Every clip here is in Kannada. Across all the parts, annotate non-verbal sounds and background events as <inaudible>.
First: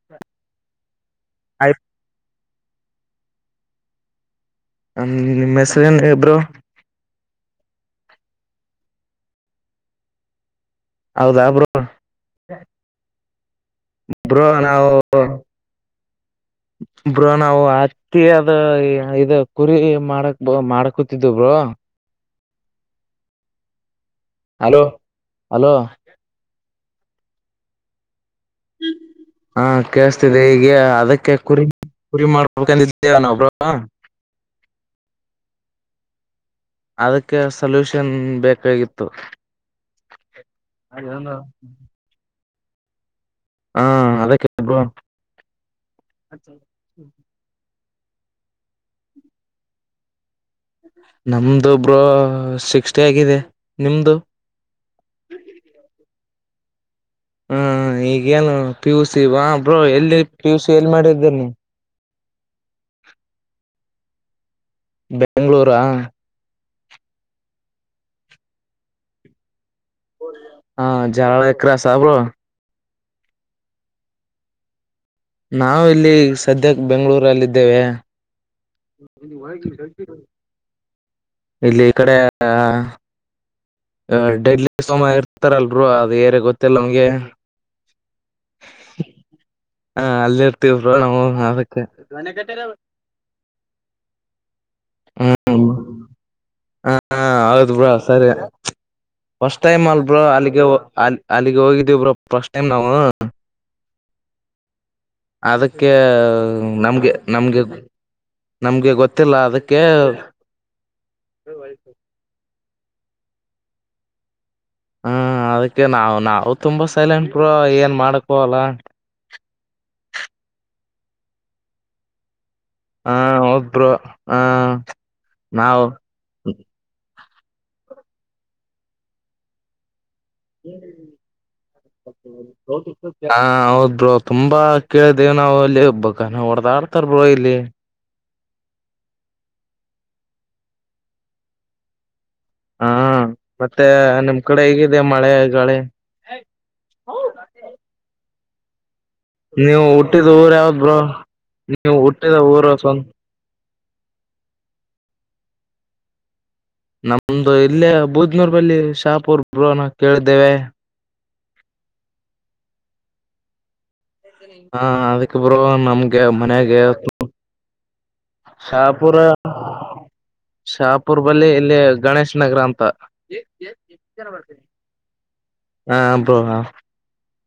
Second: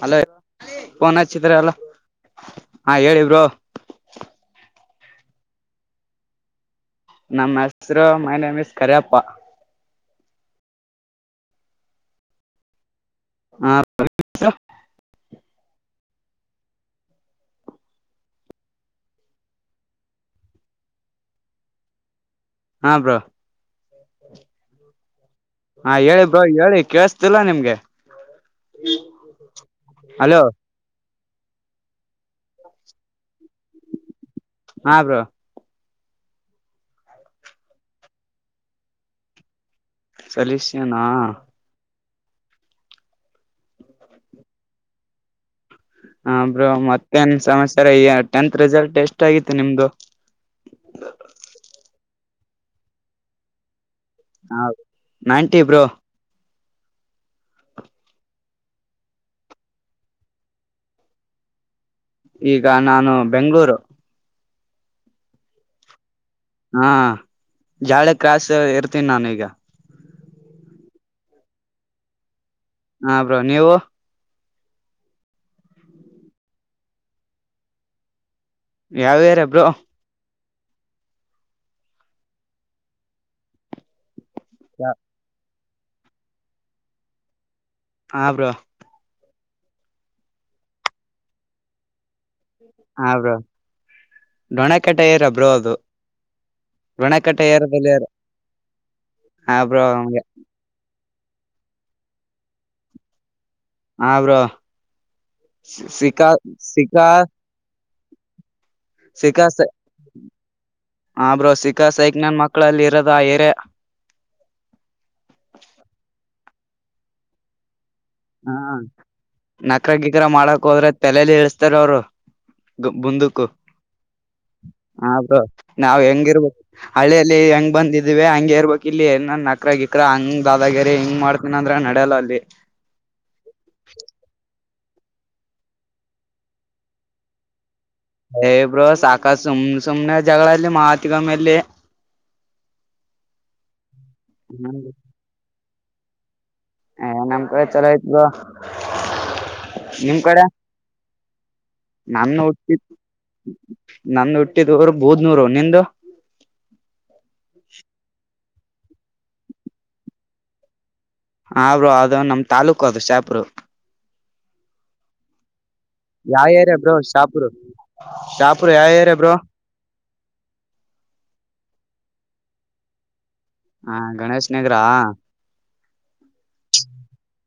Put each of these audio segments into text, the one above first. ಹಾಲೋ ಫೋನ್ ಹಚ್ಚಿದ್ರಿ ಅಲ್ಲ ಹಾ ಹೇಲಿ ಬ್ರೋ ನಿಮ್ಮ ಹೆಸರಿನ್ರಿ ಬ್ರೋ ನಮ್ಮ್ ಹೆಸರು ಮೈ ನೇಮ್ ಇಸ್ ಕರಿಯಪ್ಪ ಹೌದಾ ಬ್ರೋ ಹಾ ಬ್ರೋ ನಾವ್ ಬ್ರೋ ನಾವು ಅತ್ತಿ ಅದ ಇದ ಕುರಿ ಮಾಡಕ್ ಬ ಮಾಡಕೂತಿದ್ದ ಬ್ರೋ ಹಾ ಬ್ರೋ ಹಲೋ ಹಲೋ ಹಾ ಹೇಳಿ ಬ್ರೋ ಹೇಳಿ ಕೇಳಸ್ತಿಲ್ಲ ನಿಮ್ಗೆ ಹಾ ಹಲೋ ಕೇಳಸ್ತಿದೆ ಈಗೆ ಅದಕ್ಕೆ ಕುರಿ ಕುರಿ ಮಾಡ್ಬೇಕಂದಿದ ನಾವು ಬ್ರೋ ಹಾ ಬ್ರೋ ಅದಕ್ಕೆ ಸಲ್ಯೂಷನ್ ಬೇಕಾಗಿತ್ತು ಸಲ್ಯೂಷನ್ ನಾ ಹಾ ಅದಕ್ಕೆ ಬ್ರೋ ಹಾ ಬ್ರೋ ಮತ್ತೇನ್ ಸಮಸ್ಯೆ ಹೇ ಟೆಂತ್ ರಿಸಲ್ಟ್ ಎಷ್ಟ ಆಗಿತ್ತು ನಿಮ್ದು ನಮ್ದ ಒಬ್ರು ಸಿಕ್ಸ್ಟಿ ಆಗಿದೆ ನಿಮ್ದು ಹಾ ನೈಂಟಿ ಬ್ರೋ ಹಾ ಈಗೇಏನು ಪಿ ಯು ಸಿ ಬಾ ಬ್ರೋ ಎಲ್ಲಿ ಪಿ ಯು ಸಿ ಎಲ್ಲಿ ಮಾಡಿದ್ದೇರಿ ನೀ ಈಗ ನಾನು ಬೆಂಗಳೂರು ಬೆಂಗಳೂರ ಹಾ ಜಾಳೆ ಕ್ರಾಸ್ ಇರ್ತೀನಿ ನಾನ ಈಗ ಹಾ ಜರಳ ಕ್ರಾಸಾ ಬ್ರೋ ಹಾ ಬ್ರೋ ನೀವು ನಾವು ಇಲ್ಲಿ ಸದ್ಯಕ್ಕೆ ಬೆಂಗಳೂರಲ್ಲಿದ್ದೇವೆ ಯಾವ ಏರಿಯಾ ಬ್ರೋ <inaudible> ಇಲ್ಲಿ ಈ ಕಡೆ ಡೆೈಲಿ ಸಮಯ ಹತಾರಲ್ರು ಅದು ಏರ್ಯಾ ಗೊತ್ತಿಲ್ಲ ನಮ್ಗೆ ಹಾ ಬ್ರೋ ಹಾ ಅಲ್ಲಿ ಇರ್ತೀವಿ ಬ್ರೋ ನಾವು ಹಾ ಬ್ರೋ ಡೊಣೆಕಟೆ ಏರ ಬ್ರೋ ಹ್ಮ್ ಅದು ಹ ಡೊಣೆಕಟೆ ಹೌದ್ ಬ್ರೋ ಏರದಲ್ಲಿ ಸರಿ ಹ ಫಸ್ಟ್ ಬ್ರೋ ಟೈಮ್ ಅಲ್ ಹಂಗೆ ಅಲ್ಲಿಗೆ ಅಲ್ಲಿಗೆ ಹೋಗಿದ್ದಿವಿ ಬ್ರೋ ಫಸ್ಟ್ ಟೈಮ್ ನಾವು ಹಾ ಬ್ರೋ ಅದಕ್ಕೆ ಸಿಕಾ ನಮ್ಗೆ ನಮ್ಗೆ ನಮ್ಗೆ ಗೊತ್ತಿಲ್ಲ ಶಿಕ ಸ ಅದಕ್ಕೆ ಹಾ ಬ್ರೋ ಸಿಕಾ ಸೈಕ್ ನನ್ ಮ ಳಲ್ಲಿರದ ಆ ಏರಿಯಾ ಹ್ಮ ಅದಕ್ಕೆ ನಾ್ ನಾವ ತುಂಬಾ ಸೈಲೆಂಟ್ ಬ್ರೋ ಏನ್ ಮಾಡಕ್ ಹ್ಮ ಹೋಗಲ್ಲ ನಕರಾ ಗಿಕರಾ ಮಾಡಕ್ ಹೋದ್ರ ತಲೆಯಲ್ಲಿ ಹೇಳೇಸ್ತಾರ ಅವ್ರು ಹಾ ಮುಂದಕ್ಕು ಹೌದ್ ಬ್ರೋ ಹ ಹಾ ಬ್ರೋ ನಾವು ನಾವ್ ಹೆಂಗಿರ್ಬೇಕು ಹಳ್ಳಿಯಲ್ಲಿ ಹೆಂಗ ಬಂದಿದ ಇದಿವೇ ಹಂಗೆ ಇರ್ಬೇಕ್ ಇಲ್ಲಿ ಏನ್ ನಕ್ರಾ ಗಿಕ್ರಾ ಕ್ರ ಹಂಗ್ ದಾದಾಗಿರಿ ಹಿಂಗ್ ಮಾಡ್ತನ ಅಂದ್ರ ನಡ್ಯಲ್ಲ ಅಲ್ಲಿ ಹಾ ಹೌದ್ ಬ್ರೋ ತುಂಬ ಬಾ ಕೇಳ್ದೇವ್ ನಾವ ಅಲ್ಲಿಬ್ಬ ನ ಹೊಡದಾಡ್ತಾರ ಬ್ರೋ ಇಲ್ಲಿ ಏ ಬ್ರೋ ಸಾಕ ಸುಮ್ನೆ ಸುಮ್ನೆ ಜಗಳಲ್ಲಿ ಮಾತಿಗೊಮ್ಮೆ ಅಲ್ಲಿ ಹಾ ಮತ್ತೆ ನಿಮ್ ಕಡೆ ಹೇಗಿದೆ ಮಳೆ ಗಾಳಿ <unintelligible> ನಮ್ಕಡೆ ಚುಲೋ ಅಯ್ತ ಬ್ರೋ ನೀವು ನಿಮ್ ಹುಟ್ಟಿದ ಕಡೆ ಊರ ಯಾವ್ದ ಬ್ರೋ ನೀವು ಹುಟ್ಟಿದ ಊರ ಸ್ವಂ ನನ್ನ ಹುಟ್ಟಿದರು ಬೂದ್ನೂರು, ನಿಂದು ನಮ್ದು ಇಲ್ಲೇ ಬುದ್ ನೂರ್ ಬಲ್ಲಿ ಶಾಪೂರ್ ಬ್ರೊ ನಾವ್ ಕೇಳ್ದೇವೆ ಹಾ ಅದು ನಮ್ ತಾಲ್ಲೂಕು ಅದು ಶಾಪುರು ಹಾ ಅದಕಬ್ರು ನಮ್ಗೆ ಯಾವ ಏರಿಯಾ ಮನ್ಯಾಗ ಬ್ರೋ ಶಾಪುರ್ ಶಾಪುರ್ ಯಾವ ಶಾಹಪುರ ಏರಿಯಾ ಬ್ರೋ ಶಾಪುರ್ ಬಲ್ಲಿ ಇಲ್ಲಿ ಗಣೇಶ್ ನಗರ ಅಂತ ಈ ಹಾ ಗಣೇಶ್ ನಗರಾ ಹಾ ಬ್ರೋ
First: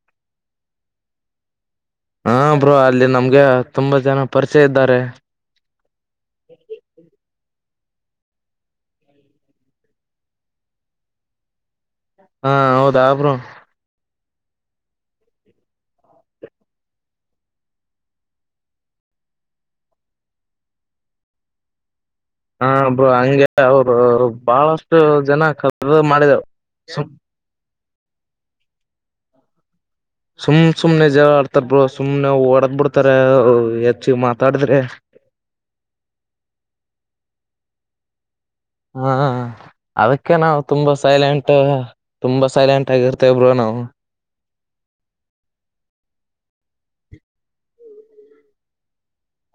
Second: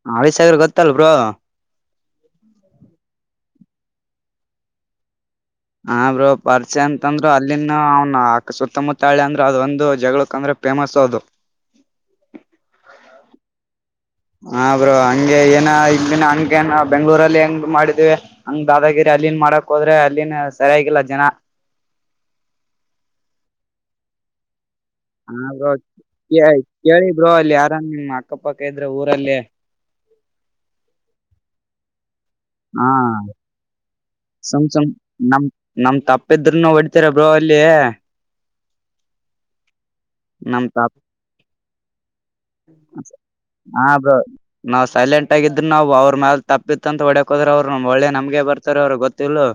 ಹಾ ಹಳೆ ಸಾಗರ್ ಗೊತ್ತಲ್ ಬೋ ಹಾ ಬ್ರೋ ಅಲ್ಲಿ ನಮ್ಗೆ ತುಂಬಾ ಜನ ಪರಿಚಯ ಇದ್ದಾರೆ ಹಾ ಬ್ರೋ ಪರ್ಚೆ ಅಂತಂದ್ರು ಅಲ್ಲಿ ಇಲ್ಲಿ ಅವನ ಸುತ್ತಮುತ್ತಾಳಿ ಅಂದ್ರೆ ಅದ ಒಂದು ಜಗಳಕ್ ಅಂದ್ರೆ ಫೇಮಸ್ ಅದು ಹಾ ಹೌದಾ ಬ್ರೋ ಹಾ ಬ್ರೋ ಹಂಗೆ ಏನ ಇಲ್ಲಿ ಹಗೆನ್ ಬೆಂಗ್ಳೂರಲ್ಲಿ ಹೆಂಗ್ ಮಾಡಿದಿವವಿ ಹಂಗ ದಾದಾಗಿರಿ ಅಲ್ಲಿನ್ ಮಾಡಕ್ ಹೋದ್ರೆ ಅಲ್ಲಿನ್ ಸರಿಯಾಗಿಲ್ಲ ಜನ ಹಾ ಬ್ರೋ ಹಂಗೆ ಅವರು ಬಾಳ ಹಾ ಬ್ರೋ ಕೇಳಿ ಸುಮ್ ಬ್ರೋ ಅಲ್ಲಿ ಯ ನಿಮ್ಮ ಅಕ್ಕಪಕ್ಕ ಇದ್ರೆ ಊರಲ್ಲೇ ಸುಮ್ ಸುಮ್ನೆ ಜಗಳ ಆಡ್ತಾರ ಬ್ರೋ ಸುಮ್ನೆ ಹೊಡದ ಹಾ ಬಿಡ್ತಾರ ಹೆಚ್ಚ ಸುಮ್ ಮಾತಾಡಿದ್ರಿ ಸುಮ್ ನಮ್ ಇಲ್ಲ ಹಾ ಅದಕ್ಕೆ ನಾವು ನಮ್ ತುಂಬಾ ತಪ್ಪ ಸೈಲೆಂಟ್ ತುಂಬಾ ಸೈಲೆಂಟ್ ಆಗಿರ್ತೇವೇ ಬ್ರೋ ನಾವು ಹಾ ಬ್ರೋ ನಾವ್ ಸೈಲೆಂಟ್ ಆಗಿದ್ರ ನಾವು ಅವ್ರ ಮ್ಯಾಲ ತಪ್ಪಿತ್ತ ಅಂತ ಹೊಡಿಯಕ್ಕೆ ಹೋದ್ರೆ ಅವರುನು ಒಳ್ಳೆ ನಮ್ಗೆ ಬರ್ತಾರ ಅವರು ಗೊತ್ತಿಲು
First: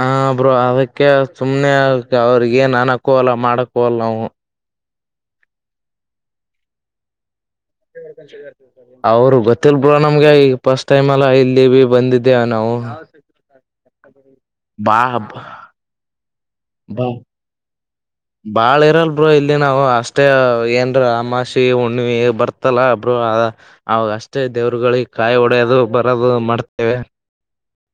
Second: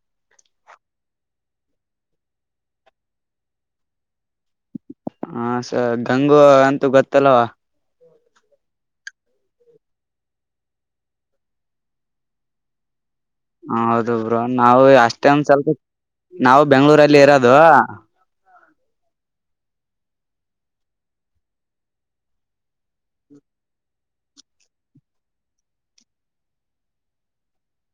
ಹಾ ಬ್ರೋ ಅದಕ್ಕೆ ಸುಮ್ನೆ ಅವ್ರಗ ಏನ್ ಅನಕಲ್ಲ ಮಾಡಕ ಅಲ್ಲ ನಾವು ಹಾ ಗಂಗು ಅಂತೂ ಗೊತ್ತಲ್ಲವಾ ಅವರು ಗೊತ್ತಿಲ್ಲ ಬ್ರೋ ನಮ್ಗೆ ಈ ಫಸ್ಟ್ ಟೈಮ್ ಅಲ್ಲ ಇಲ್ಲಿ ಬಂದಿದ್ದೇ ನಾವು ಹಾ ಬ್ರೋ ನಾವು ಬಾ ಅಷ್ಟೇ ಒಂದ್ ಸ್ವಲ್ಪ ನಾವು ಬಾ ಬೆಂಗ್ಳೂರಲ್ಲಿ ಇರೋದು ಬಾಳ ಇರಲ್ ಬ್ರೋ ಇಲ್ಲಿ ನಾವು ಅಷ್ಟೇ ಏನ್ರ ಅಮಾಷಿ ಹುಣಿಮೆ ಬರ್ತಲ್ಲ ಬ್ರೋ ಅವಾಗ ಅಷ್ಟೇ ದೇವ್ರಗಳಿಗೆ ಕಾಯಿ ಹೊಡ್ಯದು ಬರೋದು ಮಾಡ್ತೇವೆ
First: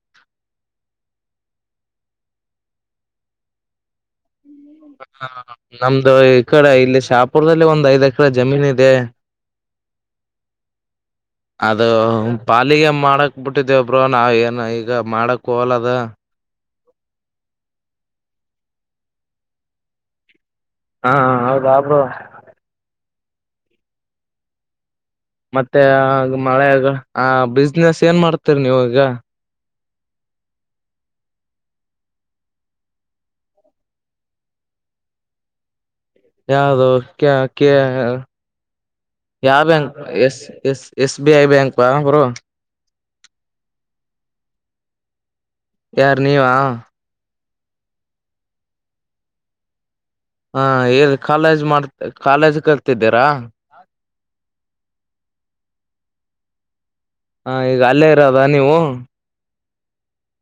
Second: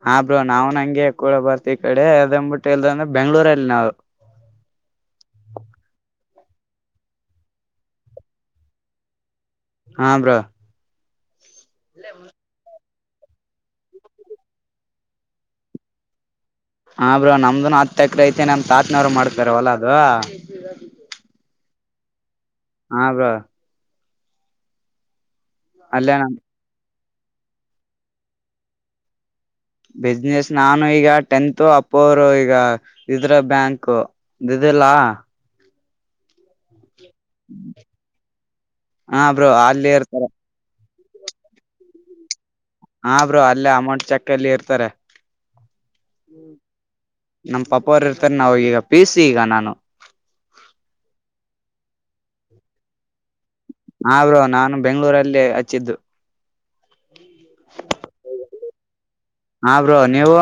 ಹಾ ಬ್ರೋ ನಾವ್ ಹಂಗೆ ಕೂಡ ಬರ್ತಿ ಈ ಕಡೆ ಅದಬಿಟ್ಟ ಇಲ್ದ ಅಂದ್ರೆ ಬೆಂಗ್ಳೂರಲ್ಲಿ ನಾವು ನಮ್ದು ಈ ಕಡೆ ಇಲ್ಲಿ ಶಾಪುರದಲ್ಲಿ ಒಂದ್ ಐದ ಎಕರೆ ಜಮೀನ್ ಇದೆ ಹಾ ಬ್ರೋ ಅದು ಪಾಲಿಗೆ ಮಾಡಕ್ ಬಿಟ್ಟಿದೇವಬ್ರೋ ನಾವ್ ಏನ್ ಈಗ ಮಾಡಕ್ ಹೋಗಲಾ ಅದು ಹಾ ಬ್ರೋ ನಮ್ದನ ಹತ್ತ ಎಕ್ರ ಐತೆನ ನಮ್ ತಾತನವ್ರು ಮಾಡ್ತಾರ ಹೊಲ ಅದು ಹಾ ಹೌದಾ ಬ್ರೋ ಹಾ ಬ್ರೋ ಮತ್ತೆ ಆ ಅಲ್ಲೇ ನಮ್ ಮಳೆ ಆ ಬಿಸ್ನೆಸ್ ಏನ್ ಮಾಡ್ತೀರಿ ನೀವು ಈಗ ಬಿಸ್ನೆೆಸ್ ನಾನು ಈಗ ಟೆಂತ್ ಅಪ್ಪ ಅವರು ಈಗ ಇದ್ರ ಬ್ಯಾಂಕ್ ಇದಿದ್ದಿಲ್ಲಾ ಯಾವವುದು ಕೆ ಹಾ ಬ್ರೋ ಯಾವ ಅಲ್ಲಿ ಬ್ಯಾಂಕ್ ಇರ್ತಾರ S S S B I bank ಹಾ ಬ್ರೋ ಹಾ ಬ್ರೋ ಅಲ್ಲೇ ಅಮೌಂಟ್ ಚೆಕ್ ಅಲ್ಲಿ ಇರ್ತಾರೆ ಯಾರ ನೀವಾ ನಮ್ ಪಾಪ ಅವರು ಇರ್ತಾರೆ ನಾವ ಈಗ ಪೀಸ ಈಗ ನಾನು ಹಾ ಲ್ಲಿ ಕಾಲೇಜ್ ಮಾಡ ಕಾಲೇಜ್ ಕತಿದ್ದೀರಾ ನರು ನಾನು ಬೆಂಗ್ಳೂರಲ್ಲಿ ಹಚ್ಚಿದ್ದು ಹಾ ಈಗ ಅಲ್ಲೇ ಇರೋದ ನೀವು ಹ್ಮ ಹಾ ಬ್ರೋ ನೀವು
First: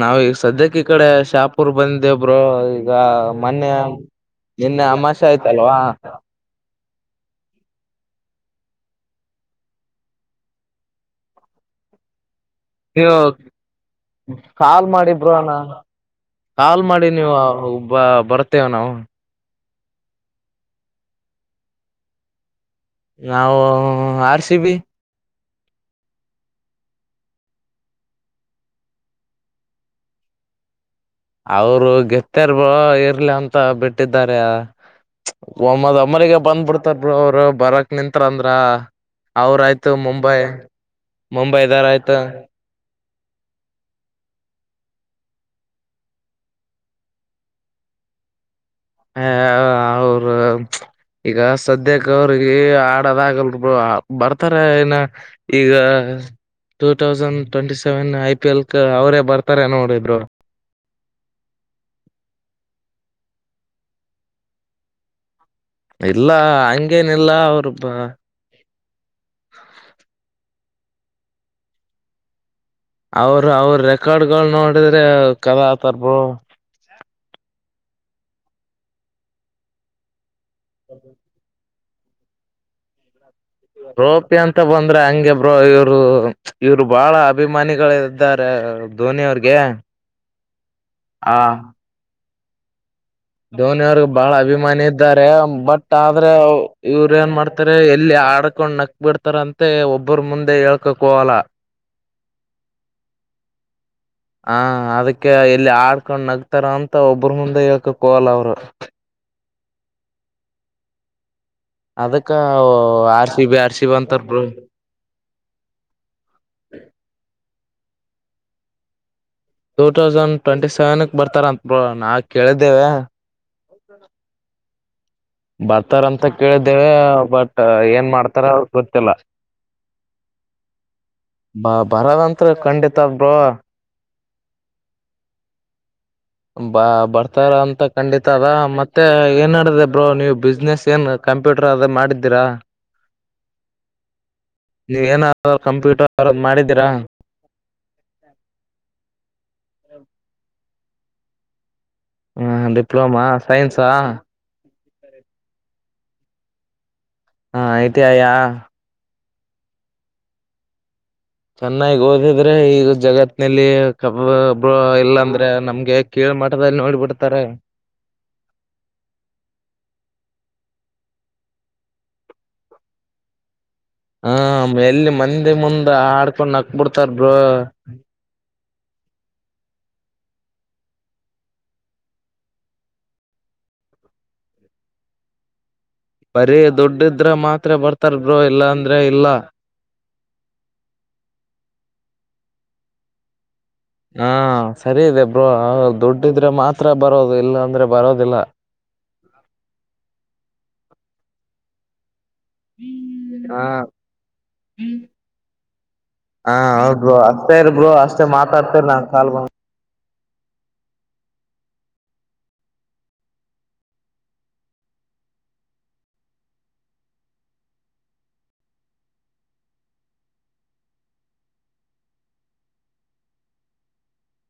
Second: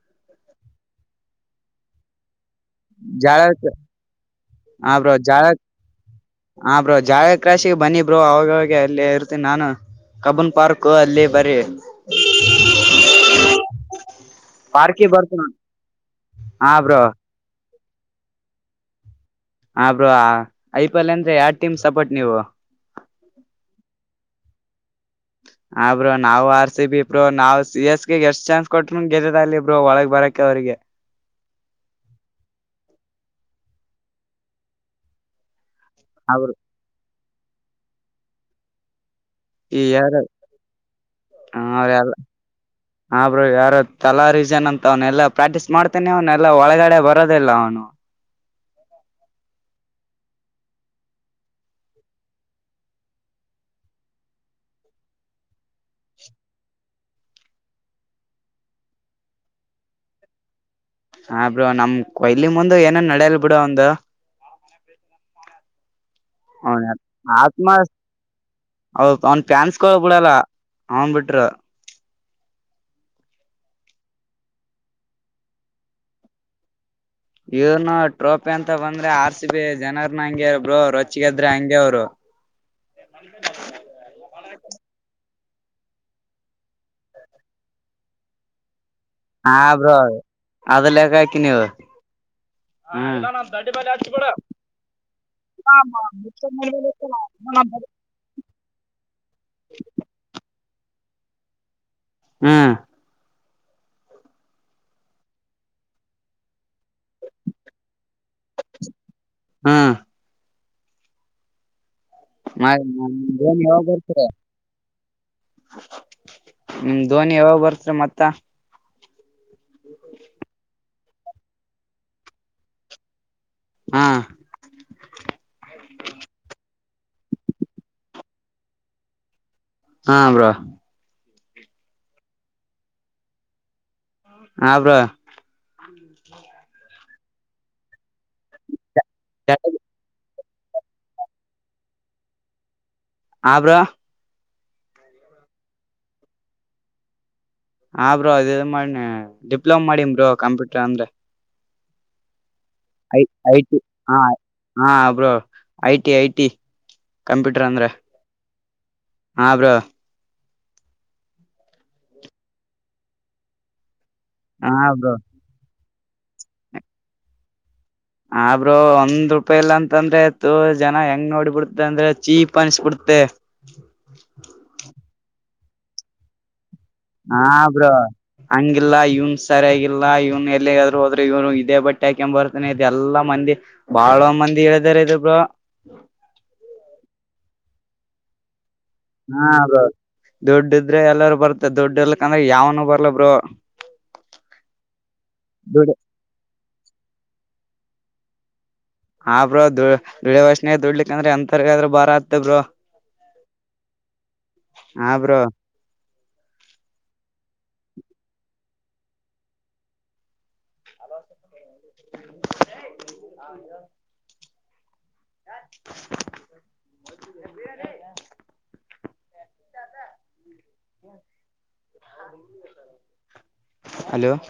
ನಾವ ಈಗ ಸದ್ಯಕ್ಕೆ ಈ ಕಡೆ ಶಾಪುರ್ ಬಂದೆ ಒಬರು ಈಗ ಜಾಳ ಮೊನ್ನೆ ನಿನ್ನೆ ಹಾ ಅಮಾಷ ಆಯ್ತಲ್ವಾ ಜಾಗ ಕ್ರಾಶಿಗೆ ಬನ್ನಿಬರು ಅವಾಗವಾಗ ಅಲ್ಲಿ ಇರ್ತೀನಿ ನಾನು ಕಬೂನ್ ಪಾರ್ಕ್ ಅಲ್ಲಿ ಬರೀ ನೀ ಕಾಲ್ ಪಾರ್ಕಿ ಮಾಡಿ ಬರ್ತ ಬ್ರೋಣ ಹಾ ಕಾಲ್ ಬ್ರೋ ಮಾಡಿ ನೀವು ಬರುತ್ತೇವೆ ನಾವು ಹ ಬ್ರೋ ಐ ಪಿ ಎಲ್ ಅಂದ್ರೆ ಯಾರ್ ಟೀಮ್ ಸಪೋರ್ಟ್ ನೀವು ಕಸಿ ಬಿ ಹ ಬ್ರೋ ನಾವ್ ಆರ್ ಸಿ ಬಿ ಇಬ್ರರು ನಾವ್ ಸಿ ಎಸ್ ಗ್ ಎಷ್ಟ್ ಚಾನ್ಸ್ ಕೊಟ್ರರು ಗೆದದಲ್ಲಿ ಇ ಬ್ರೋ ಒಳಗ್ ಬರಕ ಅವ್ರಿಗೆ ಅವರು ಗೆತ್ತರ್ ಬ ಇರ್ಲಿ ಅಂತ ಬಿಟ್ಟಾರ ಒಮ್ಮದ ಅಮ್ಮನಿಗೆ ಅವರು ಬಂದ್ಬಿಡ್ತಾರೆ ಒ್ರ ಅವರು ಬರಕ್ ನಿತ್ರಂದ್ರ ಅವ್ರ ಈ ಆಯ್ತು ಯಾರ ಮುಂಬೈ ಮುಂಬೈದಾರ ಅವ್ರ ಯಾರು ಆಯ್ತು ಹಾ ಬ್ರರು ಯಾರು ತಲಾ ರೀಸನ್ ಅಂತ ಅವನೆ ಎಲ್ಲಾ ಪ್ರಾಕ್ಟೀಸ್ ಮಾಡ್ತೇಾನಿ ಅವನ್ ಎಲ್ಲಾ ಒಳಗಡೆ ಬರೋದಿಲ್ಲ ಅವನು ಹ ಅವರು ಈಗ ಸದ್ಯಕ್ಕೆ ಅವ್ರಿಗೆ ಆಡೋದ ಆಗಲ್ರು ಬರ್ತಾರ ಏನ ಈಗ two thousand twenty seven I P L ಅವರೇ ಬರ್ತಾರ ನೋಡಿದ್ರು ಹ ಬಿ್ರ ನಮ್ ಇಲ್ಲಿ ಮುಂದೆ ಏನನ್ ನಡಲ್ ಬಿಡ ಒಂದು ಇಲ್ಲ ಹಂಗೇನಿಲ್ಲ ಅವ್ರಬ ಹೌದದು ಅವ್ನ್ ಪ್ಯಾನ್ಸ್ಕ ಬಿಡಲ್ಲ ಅವನ್ ಬಿಟ್ರ ಅವರು ಅವ್ರ ರೆಕಾರ್ಡ್ಗಳು ನೋಡಿದ್ರೆ ಕದಾತರ್ಬು ಇವ್ನು ಟ್ರೋಪಿ ಅಂತ ಬಂದ್ರೆ ಆರ್ ಸಿ ಬಿ ಜನರ ನ ಹಂಗೆ ಬ ರೊಚಿಗೆದ್ರೆ ಹಂಗೆ ಅವರು ಹಾ ರೋಪಿ ಅಂತ ಬಂದ್ರೆ ಹಂಗೆ ಬ್ರೋ ಇವ್ರು ಇವ್ರು ಬಾಳ ಅಭಿಮಾನಿಗಳ ಇದ್ದಾರೆ ಧೋನಿ ಹ ಅವ್ರಿಗೆ ಬ್ರೋ ಅದಲ್ಲಕ್ಕ ಹಾಕ ನೀವು ಹ್ಮ್ ಧೋನಿ ಅವ್ರಗ್ ಬಹಳ ಅಭಿಮಾನಿ ಇದ್ದಾರೆ ಬಟ್ ಆದ್ರೆ ಇವರು ಏನ್ ಮಾಡ್ತಾರೆ ಎಲ್ಲಿ ಆಡ್ಕೊಂಡ್ ನಕ್ ಬಿಡ್ತಾರ ಅಂತೆ ಒಬ್ಬ್ರ ಮುಂದೆ ಹೇಳ್ಕೊ ಕೋಲ ಹ್ಮ್ ಹ ಅದಕ್ಕೆ ಎಲ್ಲಿ ಆಡ್ಕೊಂಡ್ ನಗ್ತಾರ ಅಂತ ಮತ್ತ ಒಬ್ಬ್ರ ಮುಂದೆ ಹಕ ಕವಲ್ಲ ಅವರು ಹ್ಮ ಅದಕ್ಕ ನಿಮ್ R C B R C B ಅಂತಾರರು ಹ್ಮ ಧೋನಿ ಯಾವಾಗ ಬರ್ತ್ರ ಮತ್ತ ಟೂ ತೌಸಂಡ್ ಟ್ವೆಂಟಿ ಸೆವೆನ್ ಬರ್ತಾರ ಅಂತ ನಾ ಕೇಳಿದ್ದೇವೆ ಹಾ ಬರ್ತಾರಂತ ತರ ಗೊತ್ತಿಲ್ಲ ಹಾ ಬ್ರೋ ಬಾ ಬರದಂತು ಖಂಡಿತ ಬ್ರೋ ಹಬ್ರೋ ಬ ಬರ್ತಾರ ಅಂತ ಕಂಡಿತ ದ ಮತ್ತೆ ಏನ್ ನಡಡಿದೆ ನೀವು ಬಿ ಬಿಸ್ನೆಸ್ ಏನ್ ಕಂಪ್ಯೂಟರ್ ಅದ ಮಾಡಿದ್ದೀರಾ ಹ ಬ್ರೋ ನೀವು ಏನಾದ್ರೂ ಕಂಪ್ಯೂಟರ್ ಅತರದ್ದು ಮಾಡಿದ್ದೀರಾ ಹಾ ಬ್ರೋ ಅದ ಮಾಡನೆ ಡಿಪ್ಲೊಮ ಮಾಡಿನ್ ಬ್ರೋ ಕಂಪ್ಯೂಟರ್ ಅಂದ್ರೆ ಹಾ ಐ ಡಿಪ್ಲೊಮಾ ಐ ಟಿ ಸೈನ್ಸಾ ಹಾ ಹಾ ಬ್ರೋ ಐಟಿ ಐಟಿ ಹಾ ಐತ ಅಯಾ ಹಾ ಬ್ರೋ ಚೆನ್ನಾಗಿ ಓದಿದ್ರೆ ಈಗ ಜಗತ್ ನಲ್ಲಿ ಕಬ್ಬ ಒಬ್ ಹಾ ಬ್ರೋ ಇಲ್ಲಾ ಅಂದ್ರೆ ನಮ್ಗೆ ಕೀರಿ ಮಠದಲ್ಲಿ ನೋಡಿಬಿಡ್ತಾರೆ ಆಬ್ರರು ಒಂದ್ ರೂಪಾಯಿ ಇಲ್ಲಾ ಅಂತಂದ್ರೆ ತ ಜನ ಹೆಂಗ್ ನೋಡಿಬಿಡ್ತ ಅಂದ್ರೆ ಚೀಪ್ ಅನ್ಸ್ಬಿಡ್ತೆೆ ಮುಂದೆ ಆಡ್ಕೊಂಡ್ ಬಿಡ್ತಾರ್ ಬ್ರೋ ಹಂಗಿಲ್ಲಾ ಇವನ್ ಸರಿಯಾಗಿಲ್ಲಾ ಇವ್ನ್ ಎಲ್ಲಿಗಾದ್ರು ಹೋದ್ರೆ ಇವ್ನ್ ಇದೇ ಬಟ್ಟೆ ಹಾಕ ಬರ್ತಾನೆ ಇ ಎಲ್ಲಾ ಮಂದಿ ಬಾಳ ಮಂದಿ ಹೇಳಿದಾರ ಬ್ರೋ ಬರಿ ದುಡ್ಡಿದ್ರೆ ಮಾತ್ರ ಬರ್ತಾರ್ ಬ್ರೋ ಇಲ್ಲಾಂದ್ರೆ ಹಾ ಅದೇ ದುಡ್ಡ ಇದ್ರೆ ಎಲ್ಲಾರ ಬರ್ತ ದುಡ್ ಇರ್ಲಕ್ಕಂದ್ರೆ ಯಾವನು ಬರ್ಲಾ ಬ್ರೋ ಹಾ ಸರಿ ಇದೆ ಬ್ರೋ ದುಡ್ ದುಡ್ಡಿದ್ರೆ ಮಾತ್ರ ಬರೋದು ಇಲ್ಲ ಅಂದ್ರೆ ಬರೋದಿಲ್ಲ ಆ ಬ್ರೋ ದುಡಿಯ ವಾಸನೆೇ ದುಡ್ಲಿಕ್ ಅಂದ್ರೆ ಅಂತರ್ಗಾದ್ರರು ಭಾರತ್ ಹ ಹಾ ಬ್ರೋ ಹೌದು ಅಪ್ಪರ್ ಗೂ ಮಾತಾಡ್ತರಲ್ಲ ಕಲ್ <inaudible> <inaudible> ಹಲೋ <inaudible>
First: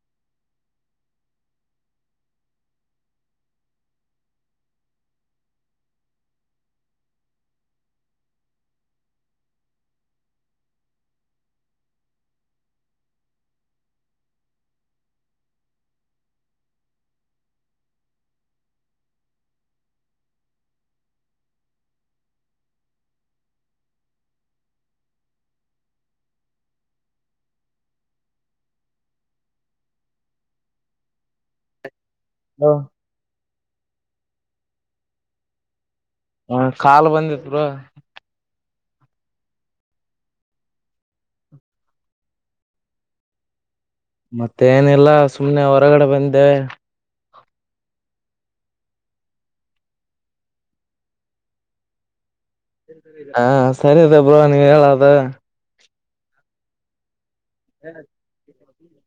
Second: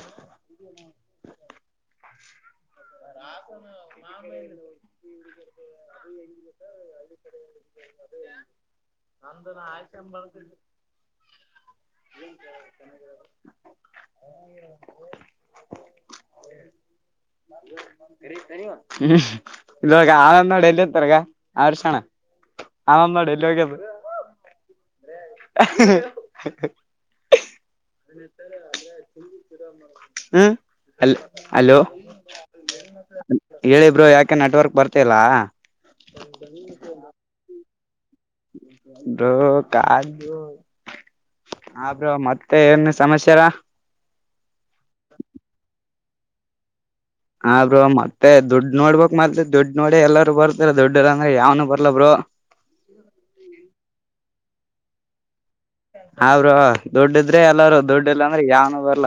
ಆ <unintelligible> ಹ್ಮ ಹಾಳು ಮಾಡು ಎಲ್ಲಿ ತರ ಇವಾಗ ಅ ಣ ಆಳುಮಾಡಿ ಎಲ್ಲಿ ಹೋಗೋದು <inaudible> ಹ್ಮ ಅಲೋ ಹಾ ಹೇಳಿಬ್ರು ಯಾಕೆ ನೆಟ್ವರ್ಕ್ ಬರ್ತಲ್ಲ ಹ ಕಾಲು ಬಂದತ್ ಬ್ರೋ ಬ್ರೋ ಕ ಆಬ್ರೋ ಮತ್ತೆ ಏನ್ ಸಮಸ್ಯಾರ ಮತ್ತೆ ಏನಿಲ್ಲ ಸುಮ್ನೆ ಹೊರಗಡೆ ಬಂದೆ ಹ ಬ್ರರು ಮತ್ತೆ ದುಡ್ ನೋಡ್ಬೇಕಕ್ ಮತ ದುಡ್ ನೋಡಿ ಎಲ್ಲಾರೂ ಬರ್ತಾರ ದುಡ್ಡಂದ್ರೆ ಯಾವ್ನು ಬರ್ಲ ಬ್ರೋ ಹಾ ಸರಿ ಅ ಬ್ರೋ ಹೇಳಾದ ಹಾ ಬ್ರೋ ಆದ್ರೆ ಎಲ್ಲರೂ ಡ್ಡಲ್ಲ ಅಂದ್ರೆ ಯಾವ ಬರ್ಲ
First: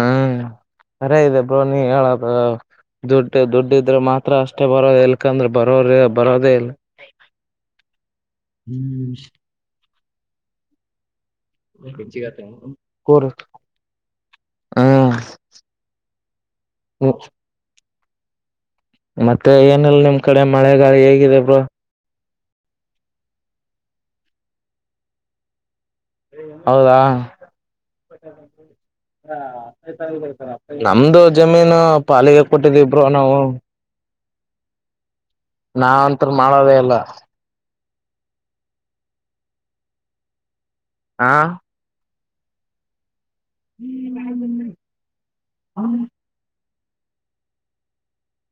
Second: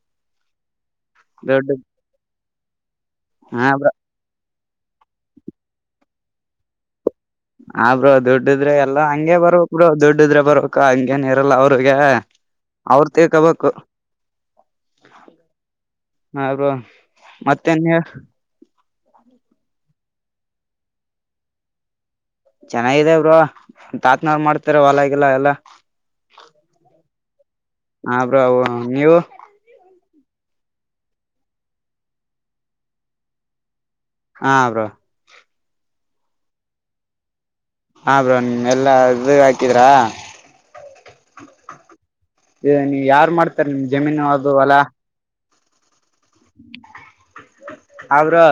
ಹ್ಮ ಅರೇ ಇದೆ ಬ್ರೋ ದುಡ್ಡು ನೀ ಹೇಳದ ದುಡ್ಡು ಹಾ ದುಡ್ಡು ಬ್ರೋ ಇದ್ರೆ ಮಾತ್ರ ಅಷ್ಟೇ ಬರೋದ ಎಲ್ಕಂದ್ರ ಬರೋರ ಬರೋದ ಆ ಬ್ರೋ ದುಡ್ಡಿದ್ರೆ ಎಲ್ಲಾ ಹಂಗೆ ಬರ್ ಬರ್ಬೇಕು ಬಿಡು <inaudible> ಏನ ಇರಲ್ಲ ಅವ್ರಿಗೆ ಅವರು ಕೂರು ತಕೊಬೇಕುರು ಹ್ಮ ಮತ್ತೇನ್ <inaudible> ಮತ್ತೆ ಏನಲ್ ನಿಮ್ ಕಡೆ ಮಳೆಗಾಲ ಹೇಗಿದೆ ಬ್ರ ಚೆನ್ನಾಗಿದೆ ಬ್ರ ತಾತ್ನಾಳ್ ಮಾಡ್ತಾರ ಹೊಲಾಗಿಲ್ಲ ಎಲ್ಲ ಹೌದಾ <inaudible> ಹಾ ಬ್ರೋ ನೀವು <unintelligible> ನಮ್ದು ಜಮೀನು ಪಾಲಿಗೆ ಕೊಟ್ಟಿದ್ದಿಬ್ರೋ ನಾವು ಹಾ ಬ್ರೋ ನಾವಂತ ಮಾಡದೇ ಎಲ್ಲ. <inaudible> ಹಾ ಬ್ರೋ ಎಲ್ಲಾ ಇದ ಹಾಕಿದ್ರ ಹಾ <inaudible> ನೀ ಯಾರ ಮಾಡ <unintelligible> ನಿಮ್ ಜಮೀನು ಅದು ಅಲ್ಲಾ ಹ್ಮ <inaudible> ಅವ್ರ